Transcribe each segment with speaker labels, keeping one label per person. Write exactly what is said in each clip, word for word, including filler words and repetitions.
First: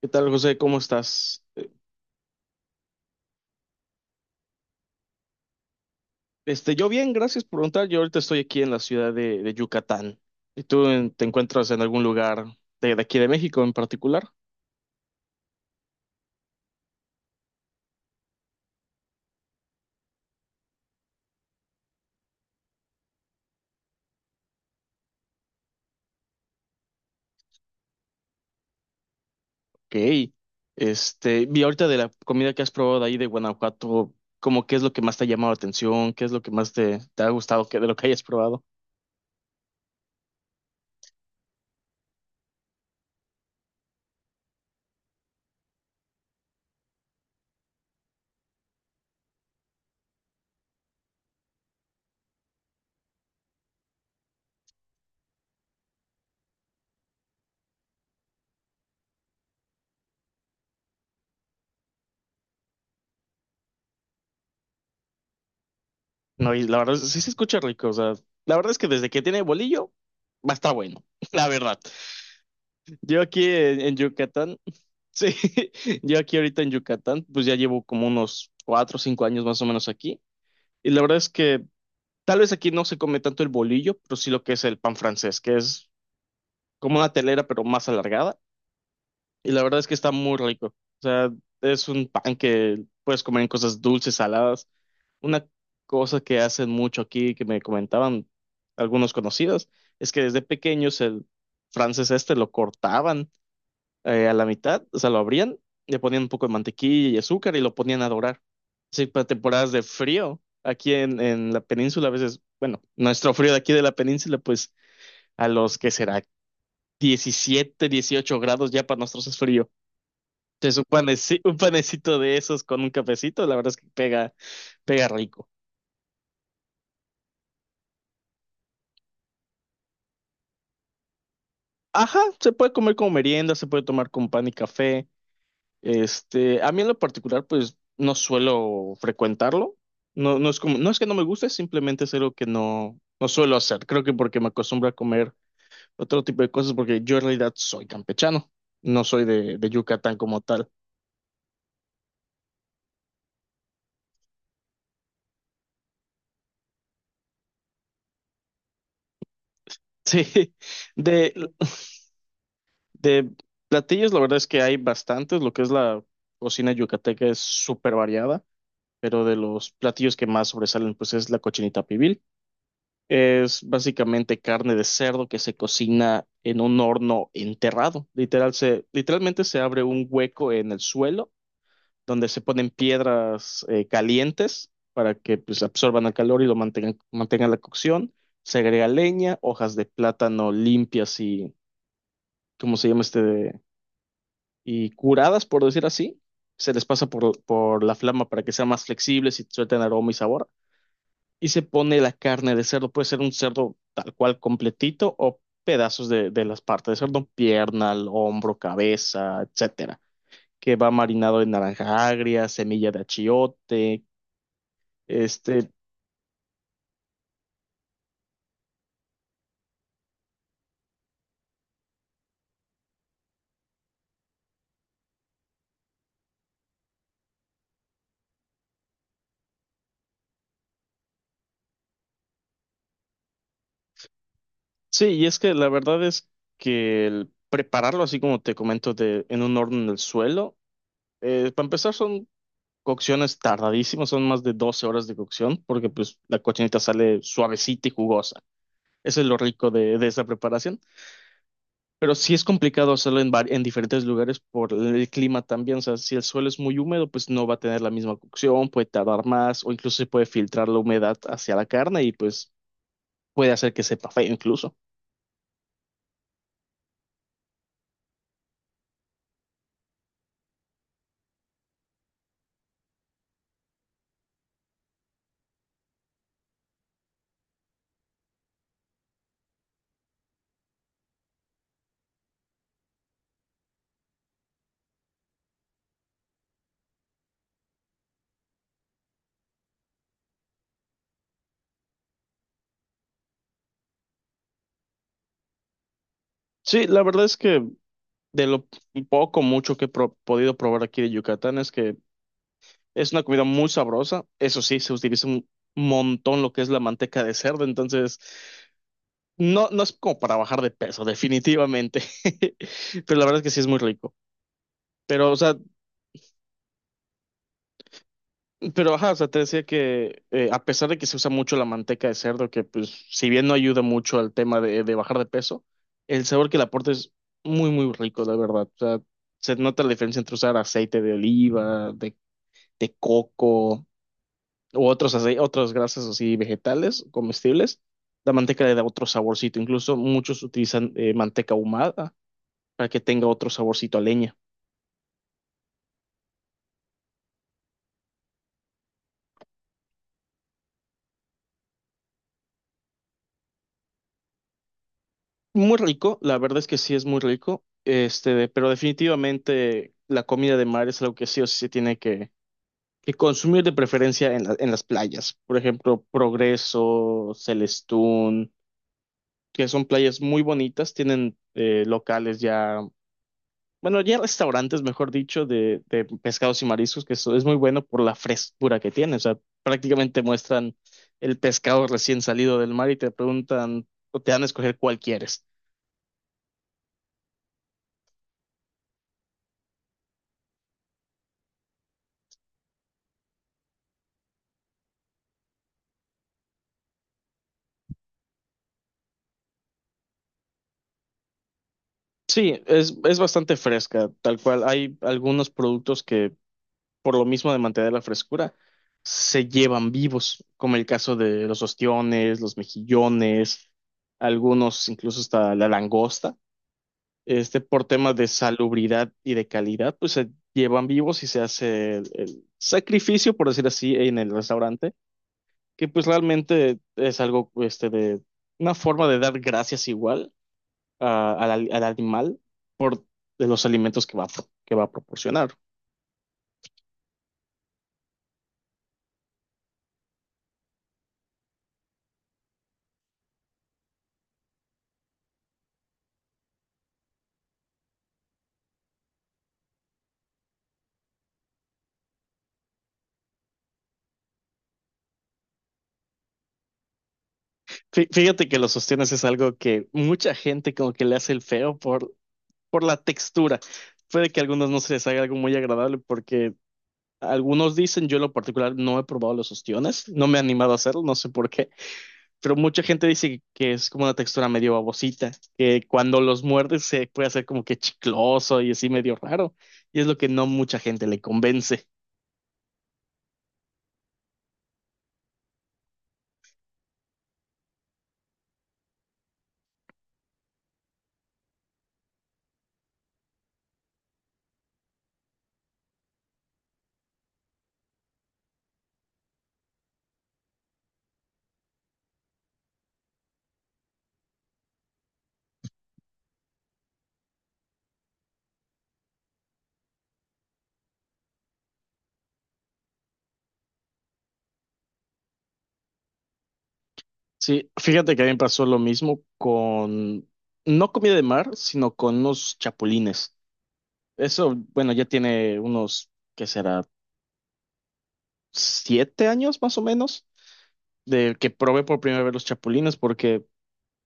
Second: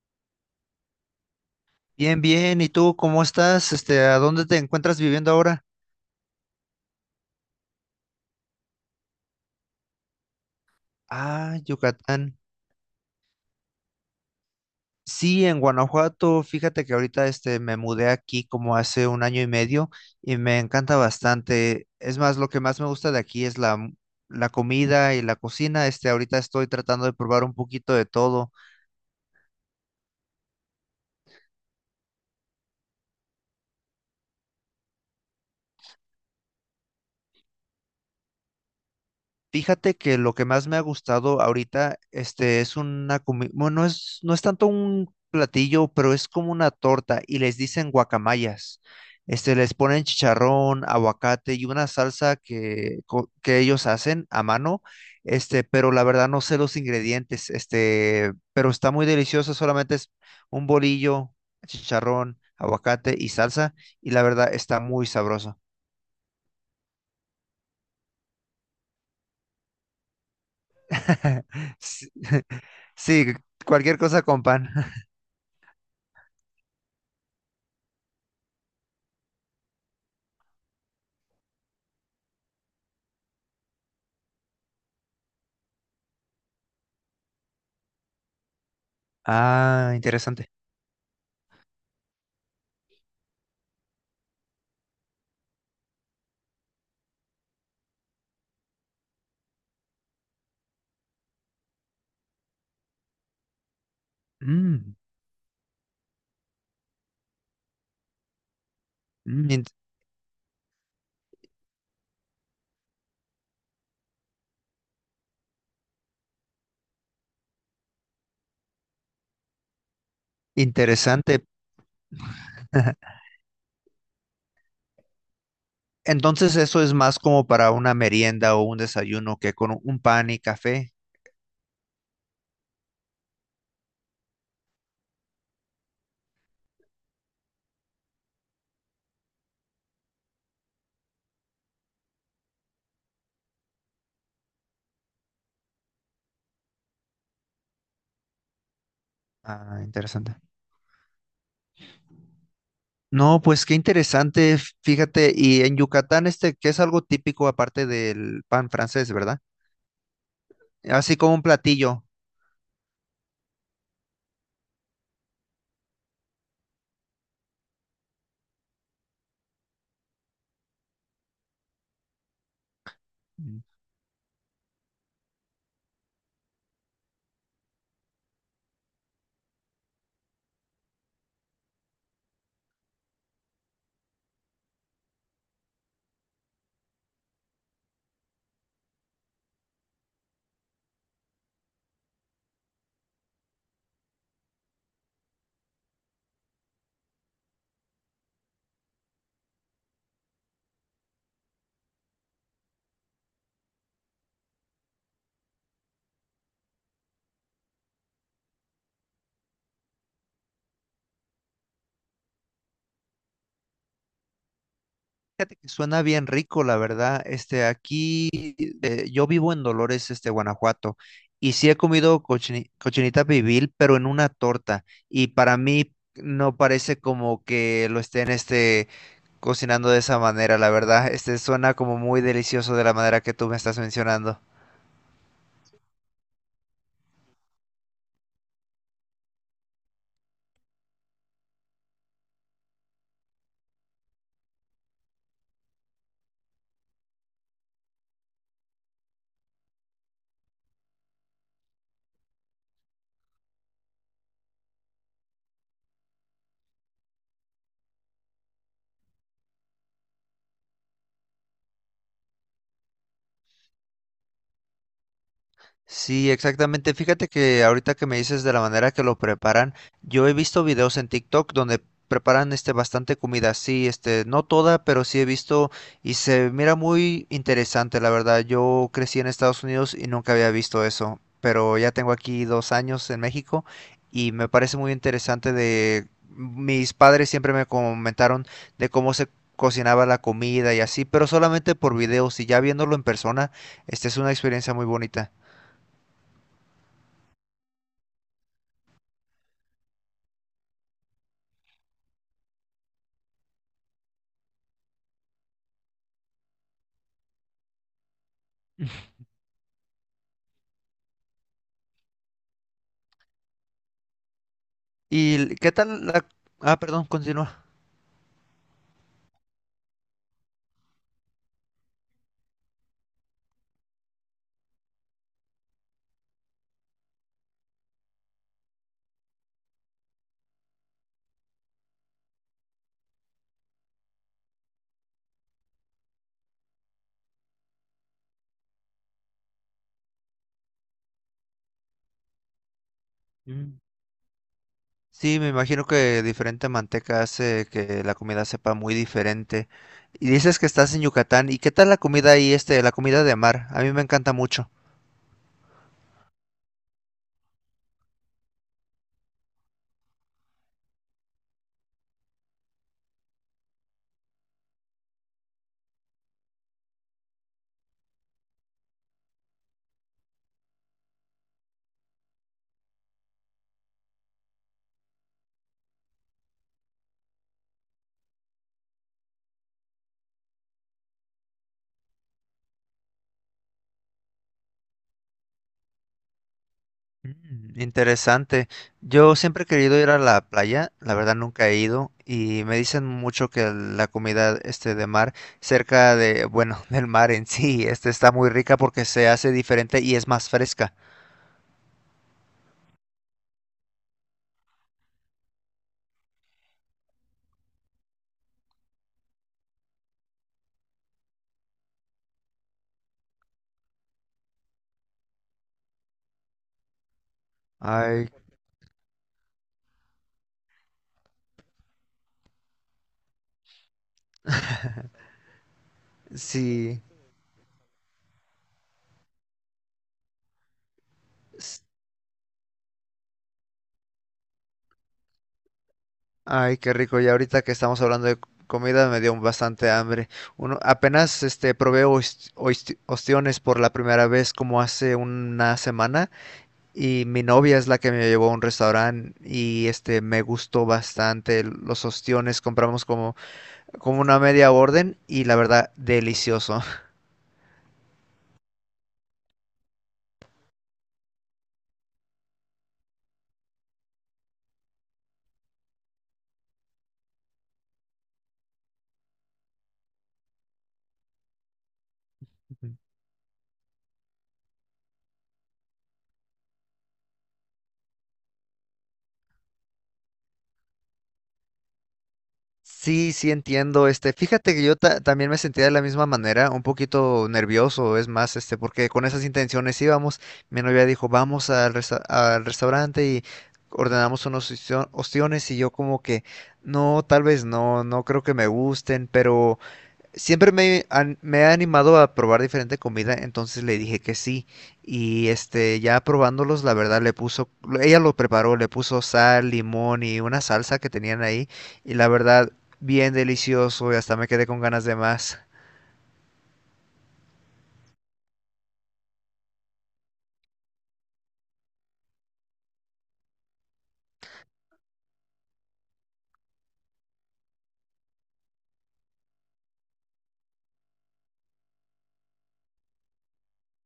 Speaker 1: ¿Qué tal, José? ¿Cómo estás? Eh,
Speaker 2: Bien, bien. ¿Y tú cómo estás? Este, ¿a dónde te encuentras viviendo ahora?
Speaker 1: Este, yo bien, gracias por preguntar. Yo ahorita estoy aquí en la ciudad de, de Yucatán. ¿Y tú en- te
Speaker 2: Ah,
Speaker 1: encuentras en algún
Speaker 2: Yucatán.
Speaker 1: lugar de, de aquí de México en particular?
Speaker 2: Sí, en Guanajuato. Fíjate que ahorita este me mudé aquí como hace un año y medio y me encanta bastante. Es más, lo que más me gusta de aquí es la, m- la comida y la cocina. Este, ahorita estoy tratando de probar un poquito de todo.
Speaker 1: Ok. Este, vi ahorita de la comida que has probado de ahí de Guanajuato, ¿cómo qué es lo que más te ha llamado la atención? ¿Qué es lo que más te, te ha gustado que, de lo que hayas probado?
Speaker 2: Fíjate que lo que más me ha gustado ahorita, este, es una comida, bueno, no es, no es tanto un platillo, pero es como una torta y les dicen guacamayas. Este, les ponen chicharrón, aguacate y una salsa que, co- que ellos hacen a mano, este, pero la verdad no sé los ingredientes. Este, pero está muy delicioso, solamente es un bolillo, chicharrón, aguacate y salsa, y la verdad está muy sabroso.
Speaker 1: No, y la verdad, sí se escucha rico. O sea, la verdad es que desde que tiene bolillo, va a estar bueno. La verdad.
Speaker 2: Sí,
Speaker 1: Yo
Speaker 2: sí,
Speaker 1: aquí en, en
Speaker 2: cualquier cosa con
Speaker 1: Yucatán,
Speaker 2: pan.
Speaker 1: sí, yo aquí ahorita en Yucatán, pues ya llevo como unos cuatro o cinco años más o menos aquí. Y la verdad es que tal vez aquí no se come tanto el bolillo, pero sí lo que es el pan francés, que es como una telera, pero más alargada. Y la verdad es
Speaker 2: Ah,
Speaker 1: que está muy
Speaker 2: interesante.
Speaker 1: rico. O sea, es un pan que puedes comer en cosas dulces, saladas. Una cosa que hacen mucho aquí, que me comentaban algunos conocidos, es que desde pequeños el francés este lo cortaban eh, a la mitad,
Speaker 2: Mm,
Speaker 1: o sea, lo abrían, le ponían un poco de mantequilla y azúcar y lo ponían a dorar. Sí, para
Speaker 2: mm, in-
Speaker 1: temporadas de frío, aquí en, en la península, a veces, bueno, nuestro frío de aquí de la península, pues a los que será diecisiete, dieciocho grados ya para nosotros es frío. Entonces, un
Speaker 2: Interesante.
Speaker 1: panecito, un panecito de esos con un cafecito, la verdad es que pega, pega rico.
Speaker 2: Entonces eso es más como para una merienda o un desayuno que con un pan y café.
Speaker 1: Ajá, se puede comer como merienda, se puede tomar con pan y café. Este, a mí en lo particular, pues no suelo frecuentarlo. No, no es como, no es que no me guste, simplemente es algo que no, no suelo hacer. Creo que porque me acostumbro a comer otro tipo de cosas, porque yo en realidad soy campechano, no soy de, de
Speaker 2: Ah,
Speaker 1: Yucatán
Speaker 2: interesante.
Speaker 1: como tal.
Speaker 2: No, pues qué interesante, fíjate, y en Yucatán este, que es algo típico aparte del pan francés, verdad?
Speaker 1: Sí,
Speaker 2: Así
Speaker 1: de,
Speaker 2: como un platillo.
Speaker 1: de platillos, la verdad es que hay bastantes. Lo que es la cocina yucateca es súper variada, pero de los platillos que más sobresalen, pues es la cochinita pibil. Es básicamente carne de cerdo que se cocina en un horno enterrado. Literal, se, literalmente se abre un hueco en el suelo donde se ponen piedras eh, calientes para que pues, absorban el calor y lo mantengan, mantengan la cocción. Se agrega leña, hojas de plátano limpias y, ¿cómo se llama este? Y curadas, por decir así, se les pasa por, por la flama para que sean más flexibles y suelten aroma y sabor. Y se pone la carne de cerdo, puede ser un cerdo tal cual completito o pedazos de, de las partes de cerdo, pierna, el hombro, cabeza, etcétera, que va marinado en naranja agria, semilla de achiote,
Speaker 2: Fíjate que
Speaker 1: este,
Speaker 2: suena bien rico, la verdad. Este, aquí eh, yo vivo en Dolores, este, Guanajuato, y sí he comido cochini- cochinita pibil, pero en una torta. Y para mí no parece como que lo estén, este, cocinando de esa manera, la verdad. Este, suena como muy delicioso de la manera que tú me estás mencionando.
Speaker 1: sí, y es que la verdad es que el prepararlo así como te comento de, en un horno en el suelo, eh, para empezar son cocción es tardadísimo, son más de doce horas de cocción, porque pues la cochinita sale suavecita y jugosa. Eso es lo rico de, de esa preparación. Pero sí es complicado hacerlo en, vari- en diferentes lugares por el clima también. O sea, si el suelo es muy húmedo, pues no va a tener la misma cocción, puede tardar más, o incluso se puede filtrar la humedad hacia la carne y pues puede hacer que sepa feo incluso.
Speaker 2: Sí, exactamente. Fíjate que ahorita que me dices de la manera que lo preparan, yo he visto videos en TikTok donde preparan este bastante comida, sí, este, no toda, pero sí he visto y se mira muy interesante, la verdad. Yo crecí en Estados Unidos y nunca había visto eso, pero ya tengo aquí dos años en México y me parece muy interesante. De mis padres siempre me comentaron de cómo se cocinaba la comida y así, pero solamente por videos, y ya viéndolo en persona, esta es una experiencia muy bonita.
Speaker 1: Sí, la verdad es que de lo poco, mucho que he pro- podido probar aquí de Yucatán es que es una comida muy sabrosa. Eso sí, se utiliza un montón lo que es la manteca de cerdo. Entonces, no, no es como para bajar de peso, definitivamente. Pero la verdad es que sí es muy rico. Pero, o sea,
Speaker 2: ¿Y qué tal la? Ah, perdón, continúa.
Speaker 1: pero ajá, o sea, te decía que eh, a pesar de que se usa mucho la manteca de cerdo, que pues si bien no ayuda mucho al tema de, de bajar de peso, el sabor que le aporta es muy, muy rico, la verdad. O sea, se nota la diferencia entre usar aceite de oliva, de, de coco, u otros ace- otras grasas así vegetales, comestibles, la manteca le da otro saborcito. Incluso muchos utilizan eh, manteca ahumada para que tenga otro
Speaker 2: Mm.
Speaker 1: saborcito a leña.
Speaker 2: Sí, me imagino que diferente manteca hace que la comida sepa muy diferente. Y dices que estás en Yucatán. ¿Y qué tal la comida ahí, este, la comida de mar? A mí me encanta mucho.
Speaker 1: Muy rico, la verdad es que sí es muy rico, este, pero definitivamente la comida de mar es algo que sí o sí se tiene que, que consumir de preferencia en la- en las playas. Por ejemplo, Progreso, Celestún, que son playas muy bonitas, tienen eh, locales ya, bueno, ya restaurantes, mejor dicho, de, de pescados y mariscos, que eso es muy bueno por la frescura que tiene. O sea, prácticamente muestran el pescado recién salido del mar y te preguntan o te dan a escoger cuál quieres.
Speaker 2: Mm. Interesante. Yo siempre he querido ir a la playa, la verdad nunca he ido y me dicen mucho que la comida este de mar cerca de, bueno, del mar en sí, este está muy rica porque se hace diferente y es más fresca.
Speaker 1: Sí, es, es bastante fresca, tal cual. Hay algunos productos que, por lo mismo de mantener la frescura, se llevan vivos, como el caso de los ostiones, los mejillones, algunos incluso hasta la langosta. Este, por temas de
Speaker 2: Ay,
Speaker 1: salubridad y de calidad, pues se llevan vivos y se hace el, el sacrificio, por decir así, en el restaurante, que pues realmente
Speaker 2: sí.
Speaker 1: es algo, este, de una forma de dar gracias igual a- al, al- al animal por de los alimentos que va, a pro- que va a proporcionar.
Speaker 2: Ay, qué rico. Ya ahorita que estamos hablando de c- comida me dio bastante hambre. Uno, apenas este probé ois- ois- ostiones por la primera vez como hace una semana, y mi novia es la que me llevó a un restaurante y este me gustó bastante los ostiones. Compramos como como una media orden y la verdad delicioso.
Speaker 1: Fí- Fíjate que los ostiones es algo que mucha gente como que le hace el feo por, por la textura. Puede que a algunos no se les haga algo muy agradable porque algunos dicen, yo en lo particular no he probado los ostiones, no me he animado a hacerlo, no sé por qué, pero mucha gente dice que que es como una textura medio babosita, que cuando los muerdes se puede hacer como que chicloso y así medio raro, y es lo que no mucha gente le convence.
Speaker 2: Sí, sí entiendo, este, fíjate que yo ta- también me sentía de la misma manera, un poquito nervioso, es más, este, porque con esas intenciones íbamos, mi novia dijo, vamos al, resta- al restaurante y ordenamos unos ostio- ostiones y yo como que, no, tal vez no, no creo que me gusten, pero. Siempre me, han- me ha animado a probar diferente comida, entonces le dije que sí. Y este, ya probándolos, la verdad le puso, ella lo preparó, le puso sal, limón y una salsa que tenían ahí. Y la verdad, bien delicioso y hasta me quedé con ganas de más.
Speaker 1: Sí, fíjate que a mí me pasó lo mismo con, no comida de mar, sino con unos chapulines. Eso, bueno, ya tiene unos, ¿qué será? Siete años más o menos, de que probé por primera vez los chapulines, porque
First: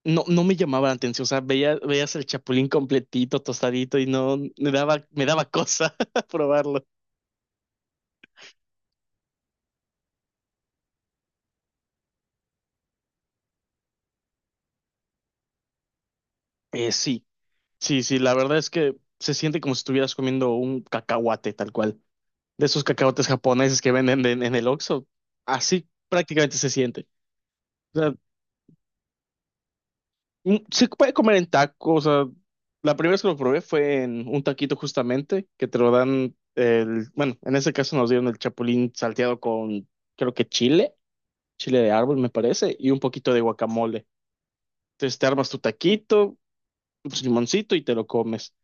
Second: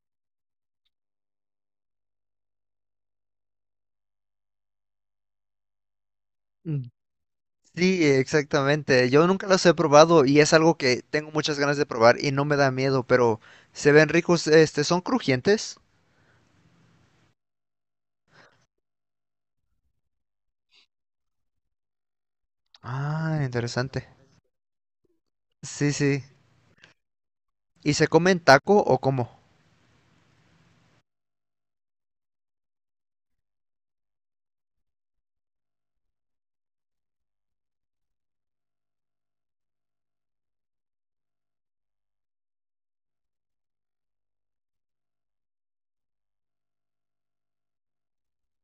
Speaker 1: no, no me llamaba la atención, o sea, veía, veías el chapulín completito, tostadito y no me daba, me daba cosa probarlo.
Speaker 2: Mm. Sí, exactamente. Yo nunca los he probado y es algo que tengo muchas ganas de probar y no me da miedo, pero se ven ricos, este, son crujientes.
Speaker 1: Eh, sí, sí, sí, la verdad es que se siente como si estuvieras comiendo un cacahuate tal cual, de esos cacahuates
Speaker 2: Ah,
Speaker 1: japoneses que
Speaker 2: interesante.
Speaker 1: venden en, en el Oxxo, así
Speaker 2: Sí, sí.
Speaker 1: prácticamente se siente.
Speaker 2: ¿Y
Speaker 1: O
Speaker 2: se
Speaker 1: sea,
Speaker 2: comen taco o cómo?
Speaker 1: mm, se puede comer en tacos, o sea, la primera vez que lo probé fue en un taquito justamente, que te lo dan, el, bueno, en ese caso nos dieron el chapulín salteado con, creo que chile chile de árbol, me parece, y un poquito de guacamole. Entonces te armas tu taquito, tu limoncito y te lo comes.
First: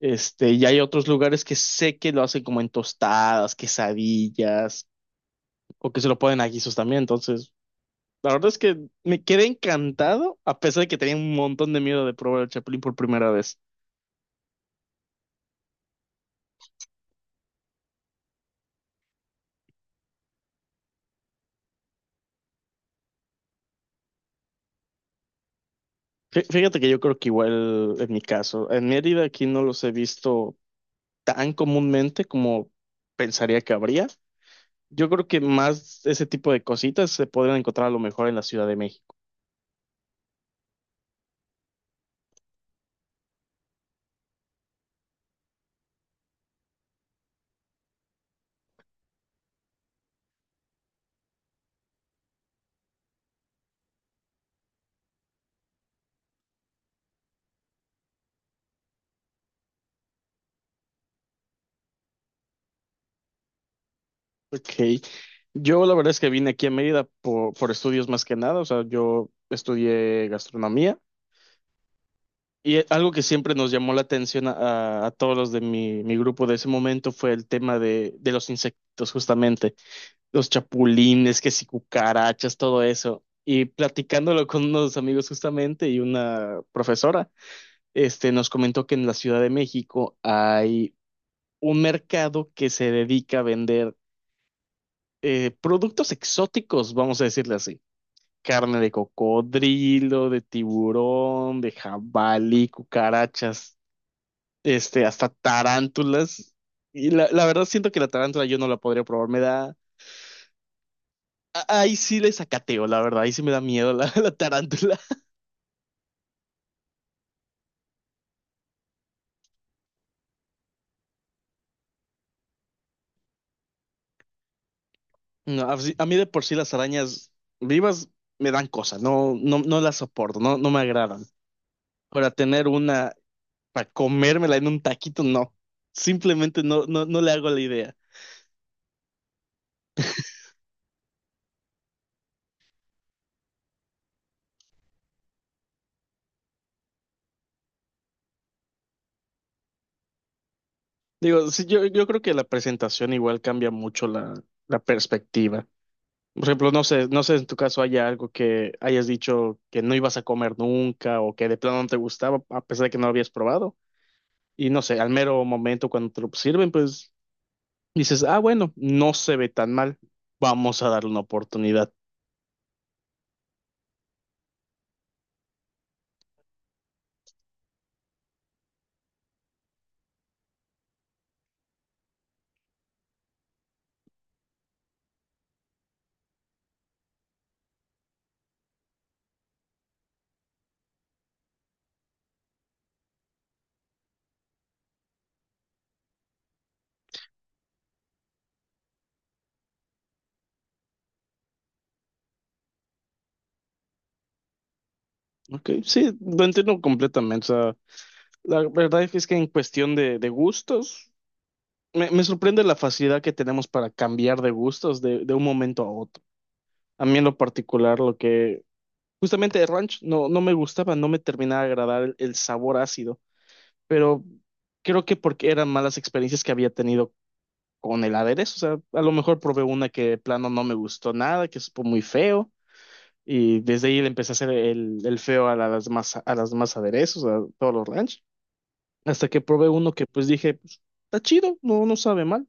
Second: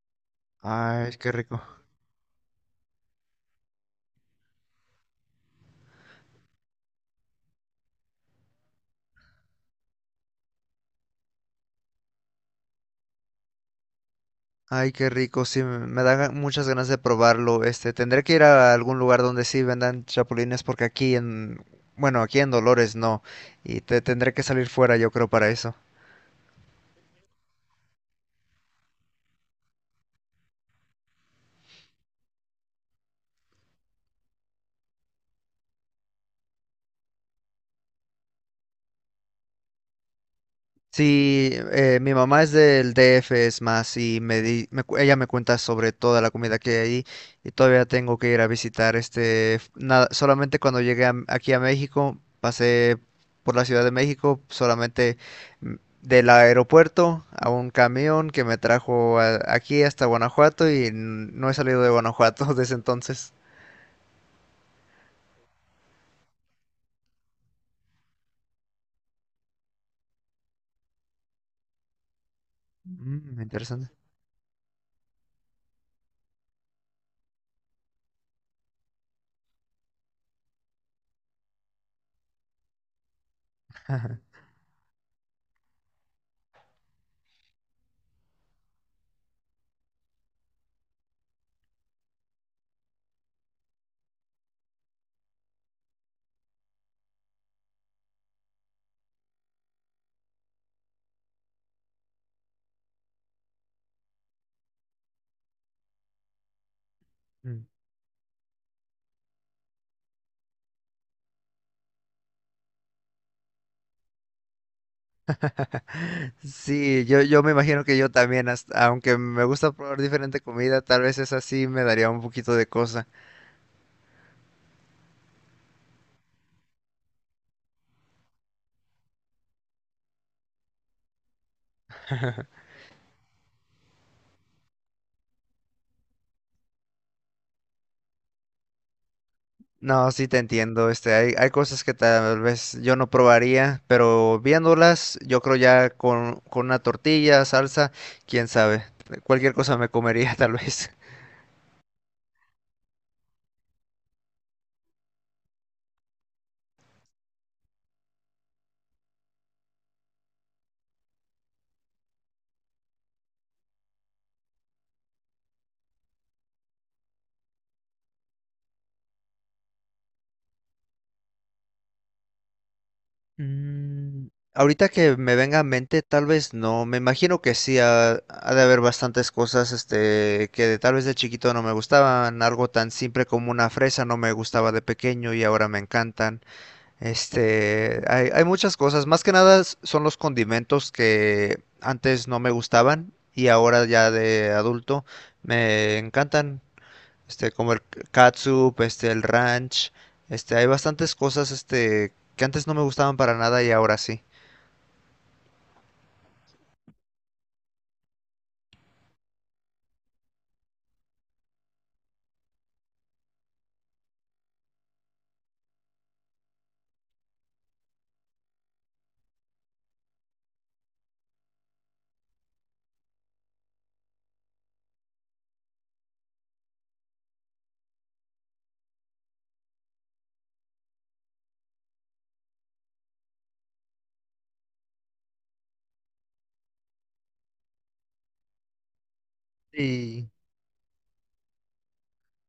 Speaker 1: Este, y hay otros
Speaker 2: Ay, qué
Speaker 1: lugares que
Speaker 2: rico.
Speaker 1: sé que lo hacen como en tostadas, quesadillas, o que se lo ponen a guisos también. Entonces, la verdad es que me quedé encantado, a pesar de que tenía un montón de miedo de probar el chapulín por primera vez.
Speaker 2: Ay, qué rico, sí, me me dan ga- muchas ganas de probarlo. Este, tendré que ir a algún lugar donde sí vendan chapulines porque aquí en, bueno, aquí en Dolores no. Y te tendré que salir fuera, yo creo, para eso.
Speaker 1: Fí- Fíjate que yo creo que igual en mi caso, en Mérida aquí no los he visto tan comúnmente como pensaría que habría. Yo creo que más ese tipo de cositas se podrían encontrar a lo mejor en la Ciudad de México.
Speaker 2: Sí, eh, mi mamá es del D F, es más, y me di- me cu- ella me cuenta sobre toda la comida que hay ahí, y todavía tengo que ir a visitar. Este, f- nada, solamente cuando llegué a- aquí a México, pasé por la Ciudad de México, solamente mm, del aeropuerto a un camión que me trajo a- aquí hasta Guanajuato, y n- no he salido de Guanajuato desde entonces.
Speaker 1: Ok. Yo la verdad es que vine aquí a Mérida por, por estudios más que nada. O sea, yo estudié gastronomía y eh, algo que
Speaker 2: Mm,
Speaker 1: siempre nos
Speaker 2: interesante.
Speaker 1: llamó la atención a, a todos los de mi, mi grupo de ese momento fue el tema de, de los insectos, justamente. Los chapulines, que si cucarachas, todo eso. Y platicándolo con unos amigos justamente y una profesora, este, nos comentó que en la Ciudad de México hay un mercado que se dedica a vender eh, productos exóticos, vamos a decirle así. Carne de cocodrilo, de tiburón, de jabalí, cucarachas, este, hasta tarántulas. Y la, la verdad siento que la tarántula yo no la podría probar, me da... a- Ahí sí le sacateo, la verdad, ahí sí me da miedo la, la tarántula.
Speaker 2: Sí, yo, yo me imagino que yo también, hasta- aunque me gusta probar diferente comida, tal vez esa sí me daría un poquito de cosa.
Speaker 1: No, a si, a mí de por sí las arañas vivas me dan cosas, no, no, no las soporto, no, no me agradan. Para tener una para comérmela en un taquito, no. Simplemente no, no, no le hago la idea.
Speaker 2: No, sí te entiendo, este, hay, hay cosas que tal vez yo no probaría, pero viéndolas, yo creo ya con, con una tortilla, salsa, quién sabe, cualquier cosa me comería tal vez.
Speaker 1: Digo, sí, yo, yo creo que la presentación igual cambia mucho la, la perspectiva. Por ejemplo, no sé, no sé en tu caso haya algo que hayas dicho que no ibas a comer nunca o que de plano no te gustaba a pesar de que no lo habías probado. Y no sé, al mero momento cuando te lo sirven, pues dices, ah, bueno, no se ve tan mal, vamos a darle una oportunidad.
Speaker 2: Mm, Ahorita que me venga a mente, tal vez no. Me imagino que sí, ha, ha de haber bastantes cosas, este, que de- tal vez de chiquito no me gustaban. Algo tan simple como una fresa no me gustaba de pequeño y ahora me encantan. Este, hay, hay muchas cosas. Más que nada s- son los condimentos que antes no me gustaban y ahora ya de adulto me encantan este, como el catsup, este, el ranch, este, hay bastantes cosas, este, que antes no me gustaban para nada y ahora sí.
Speaker 1: Ok, sí, lo entiendo completamente. O sea, la verdad es que en cuestión de, de gustos, Me, me sorprende la facilidad que tenemos para cambiar de gustos de, de un momento a otro. A mí en lo particular, lo que justamente el ranch no, no me gustaba, no me terminaba de agradar el, el sabor ácido, pero creo que porque eran malas experiencias que había tenido con el aderezo. O sea, a lo mejor probé una que de plano no me gustó nada, que supo muy feo, y desde ahí le empecé a hacer el, el feo a las demás, a las demás aderezos, a todos los ranch, hasta que probé uno que pues
Speaker 2: Sí,
Speaker 1: dije, pues, está chido, no, no sabe mal.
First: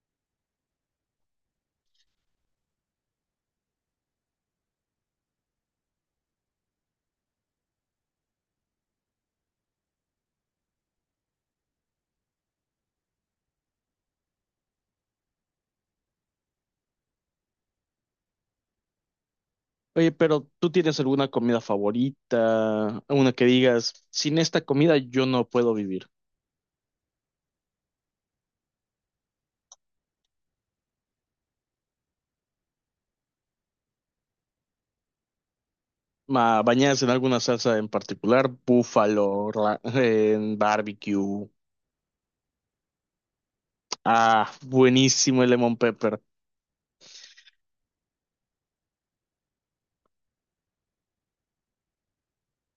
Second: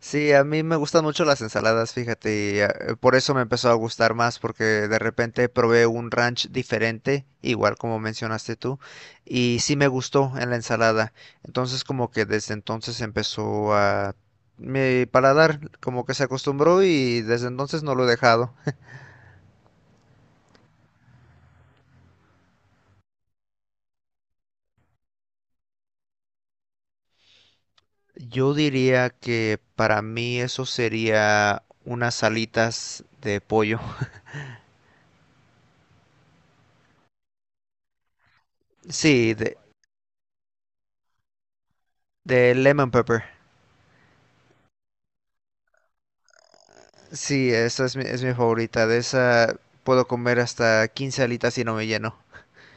Speaker 2: sí, a mí me gustan mucho las ensaladas, fíjate, y eh, por eso me empezó a gustar más, porque de repente probé un ranch diferente, igual como mencionaste tú, y sí me gustó en la ensalada. Entonces como que desde entonces empezó a, mi paladar como que se acostumbró y desde entonces no lo he dejado.
Speaker 1: Oye, pero ¿tú tienes alguna comida favorita? Una que digas, sin esta comida yo no puedo vivir.
Speaker 2: Yo diría que para mí eso sería unas alitas de pollo.
Speaker 1: Ma, bañadas en alguna salsa en particular,
Speaker 2: Sí,
Speaker 1: búfalo,
Speaker 2: de,
Speaker 1: ra- en barbecue.
Speaker 2: de lemon pepper.
Speaker 1: Ah, buenísimo el lemon pepper.
Speaker 2: Sí, esa es mi, es mi favorita. De esa puedo comer hasta quince alitas y no me lleno.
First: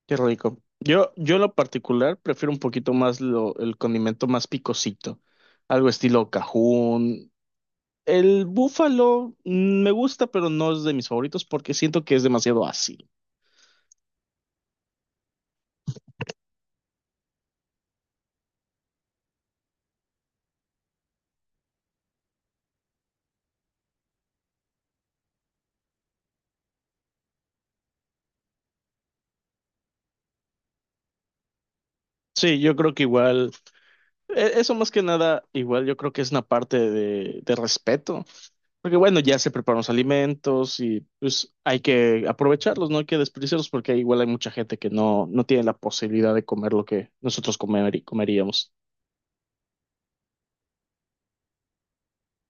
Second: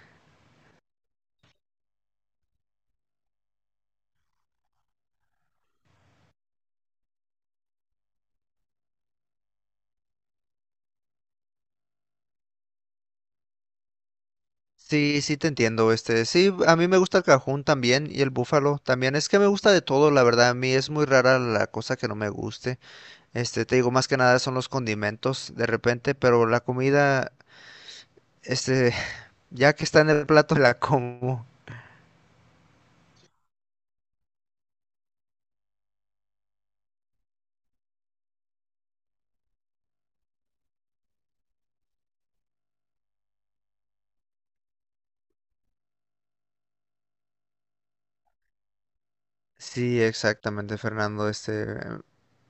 Speaker 1: Qué rico. Yo, yo en lo particular prefiero un poquito más lo, el condimento más picosito. Algo estilo cajún. El búfalo mm, me gusta, pero no es de mis favoritos porque siento que es demasiado ácido.
Speaker 2: Sí, sí te entiendo, este, sí, a mí me gusta el cajún también y el búfalo también, es que me gusta de todo, la verdad, a mí es muy rara la cosa que no me guste, este, te digo, más que nada son los condimentos de repente, pero la comida, este, ya que está en el plato la como.
Speaker 1: Sí, yo creo que igual. E- Eso más que nada, igual yo creo que es una parte de, de respeto, porque bueno, ya se preparan los alimentos y pues hay que aprovecharlos, no hay que desperdiciarlos porque igual hay mucha gente que no, no tiene la posibilidad de comer lo que nosotros comer, comeríamos.
Speaker 2: Sí, exactamente, Fernando, este,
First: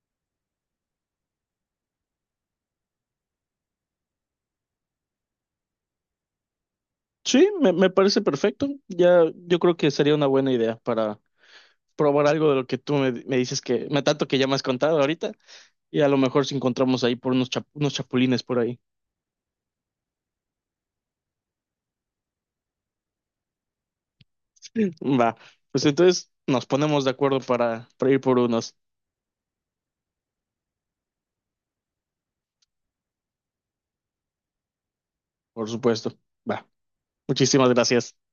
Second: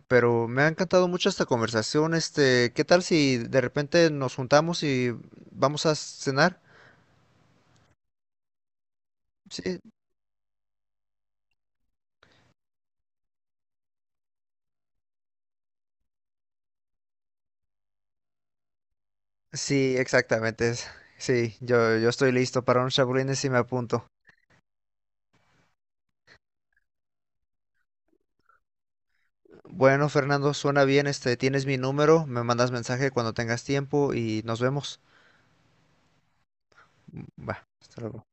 Speaker 2: pero me ha encantado mucho esta conversación. Este, ¿qué tal si de repente nos juntamos y vamos a cenar?
Speaker 1: Sí, me, me parece perfecto. Ya yo creo
Speaker 2: Sí,
Speaker 1: que sería una buena idea para probar algo de lo que tú me, me dices que, me tanto que ya me has contado ahorita y a lo mejor si encontramos ahí por unos, chap- unos chapulines por ahí.
Speaker 2: sí, exactamente, es- sí, yo, yo estoy listo para unos chapulines y me apunto.
Speaker 1: Va, pues entonces nos ponemos de acuerdo para, para ir por unos.
Speaker 2: Bueno, Fernando, suena bien, este, tienes mi número, me mandas mensaje cuando tengas tiempo y nos vemos.
Speaker 1: Por supuesto. Va.
Speaker 2: Mm, va,
Speaker 1: Muchísimas
Speaker 2: hasta
Speaker 1: gracias.
Speaker 2: luego.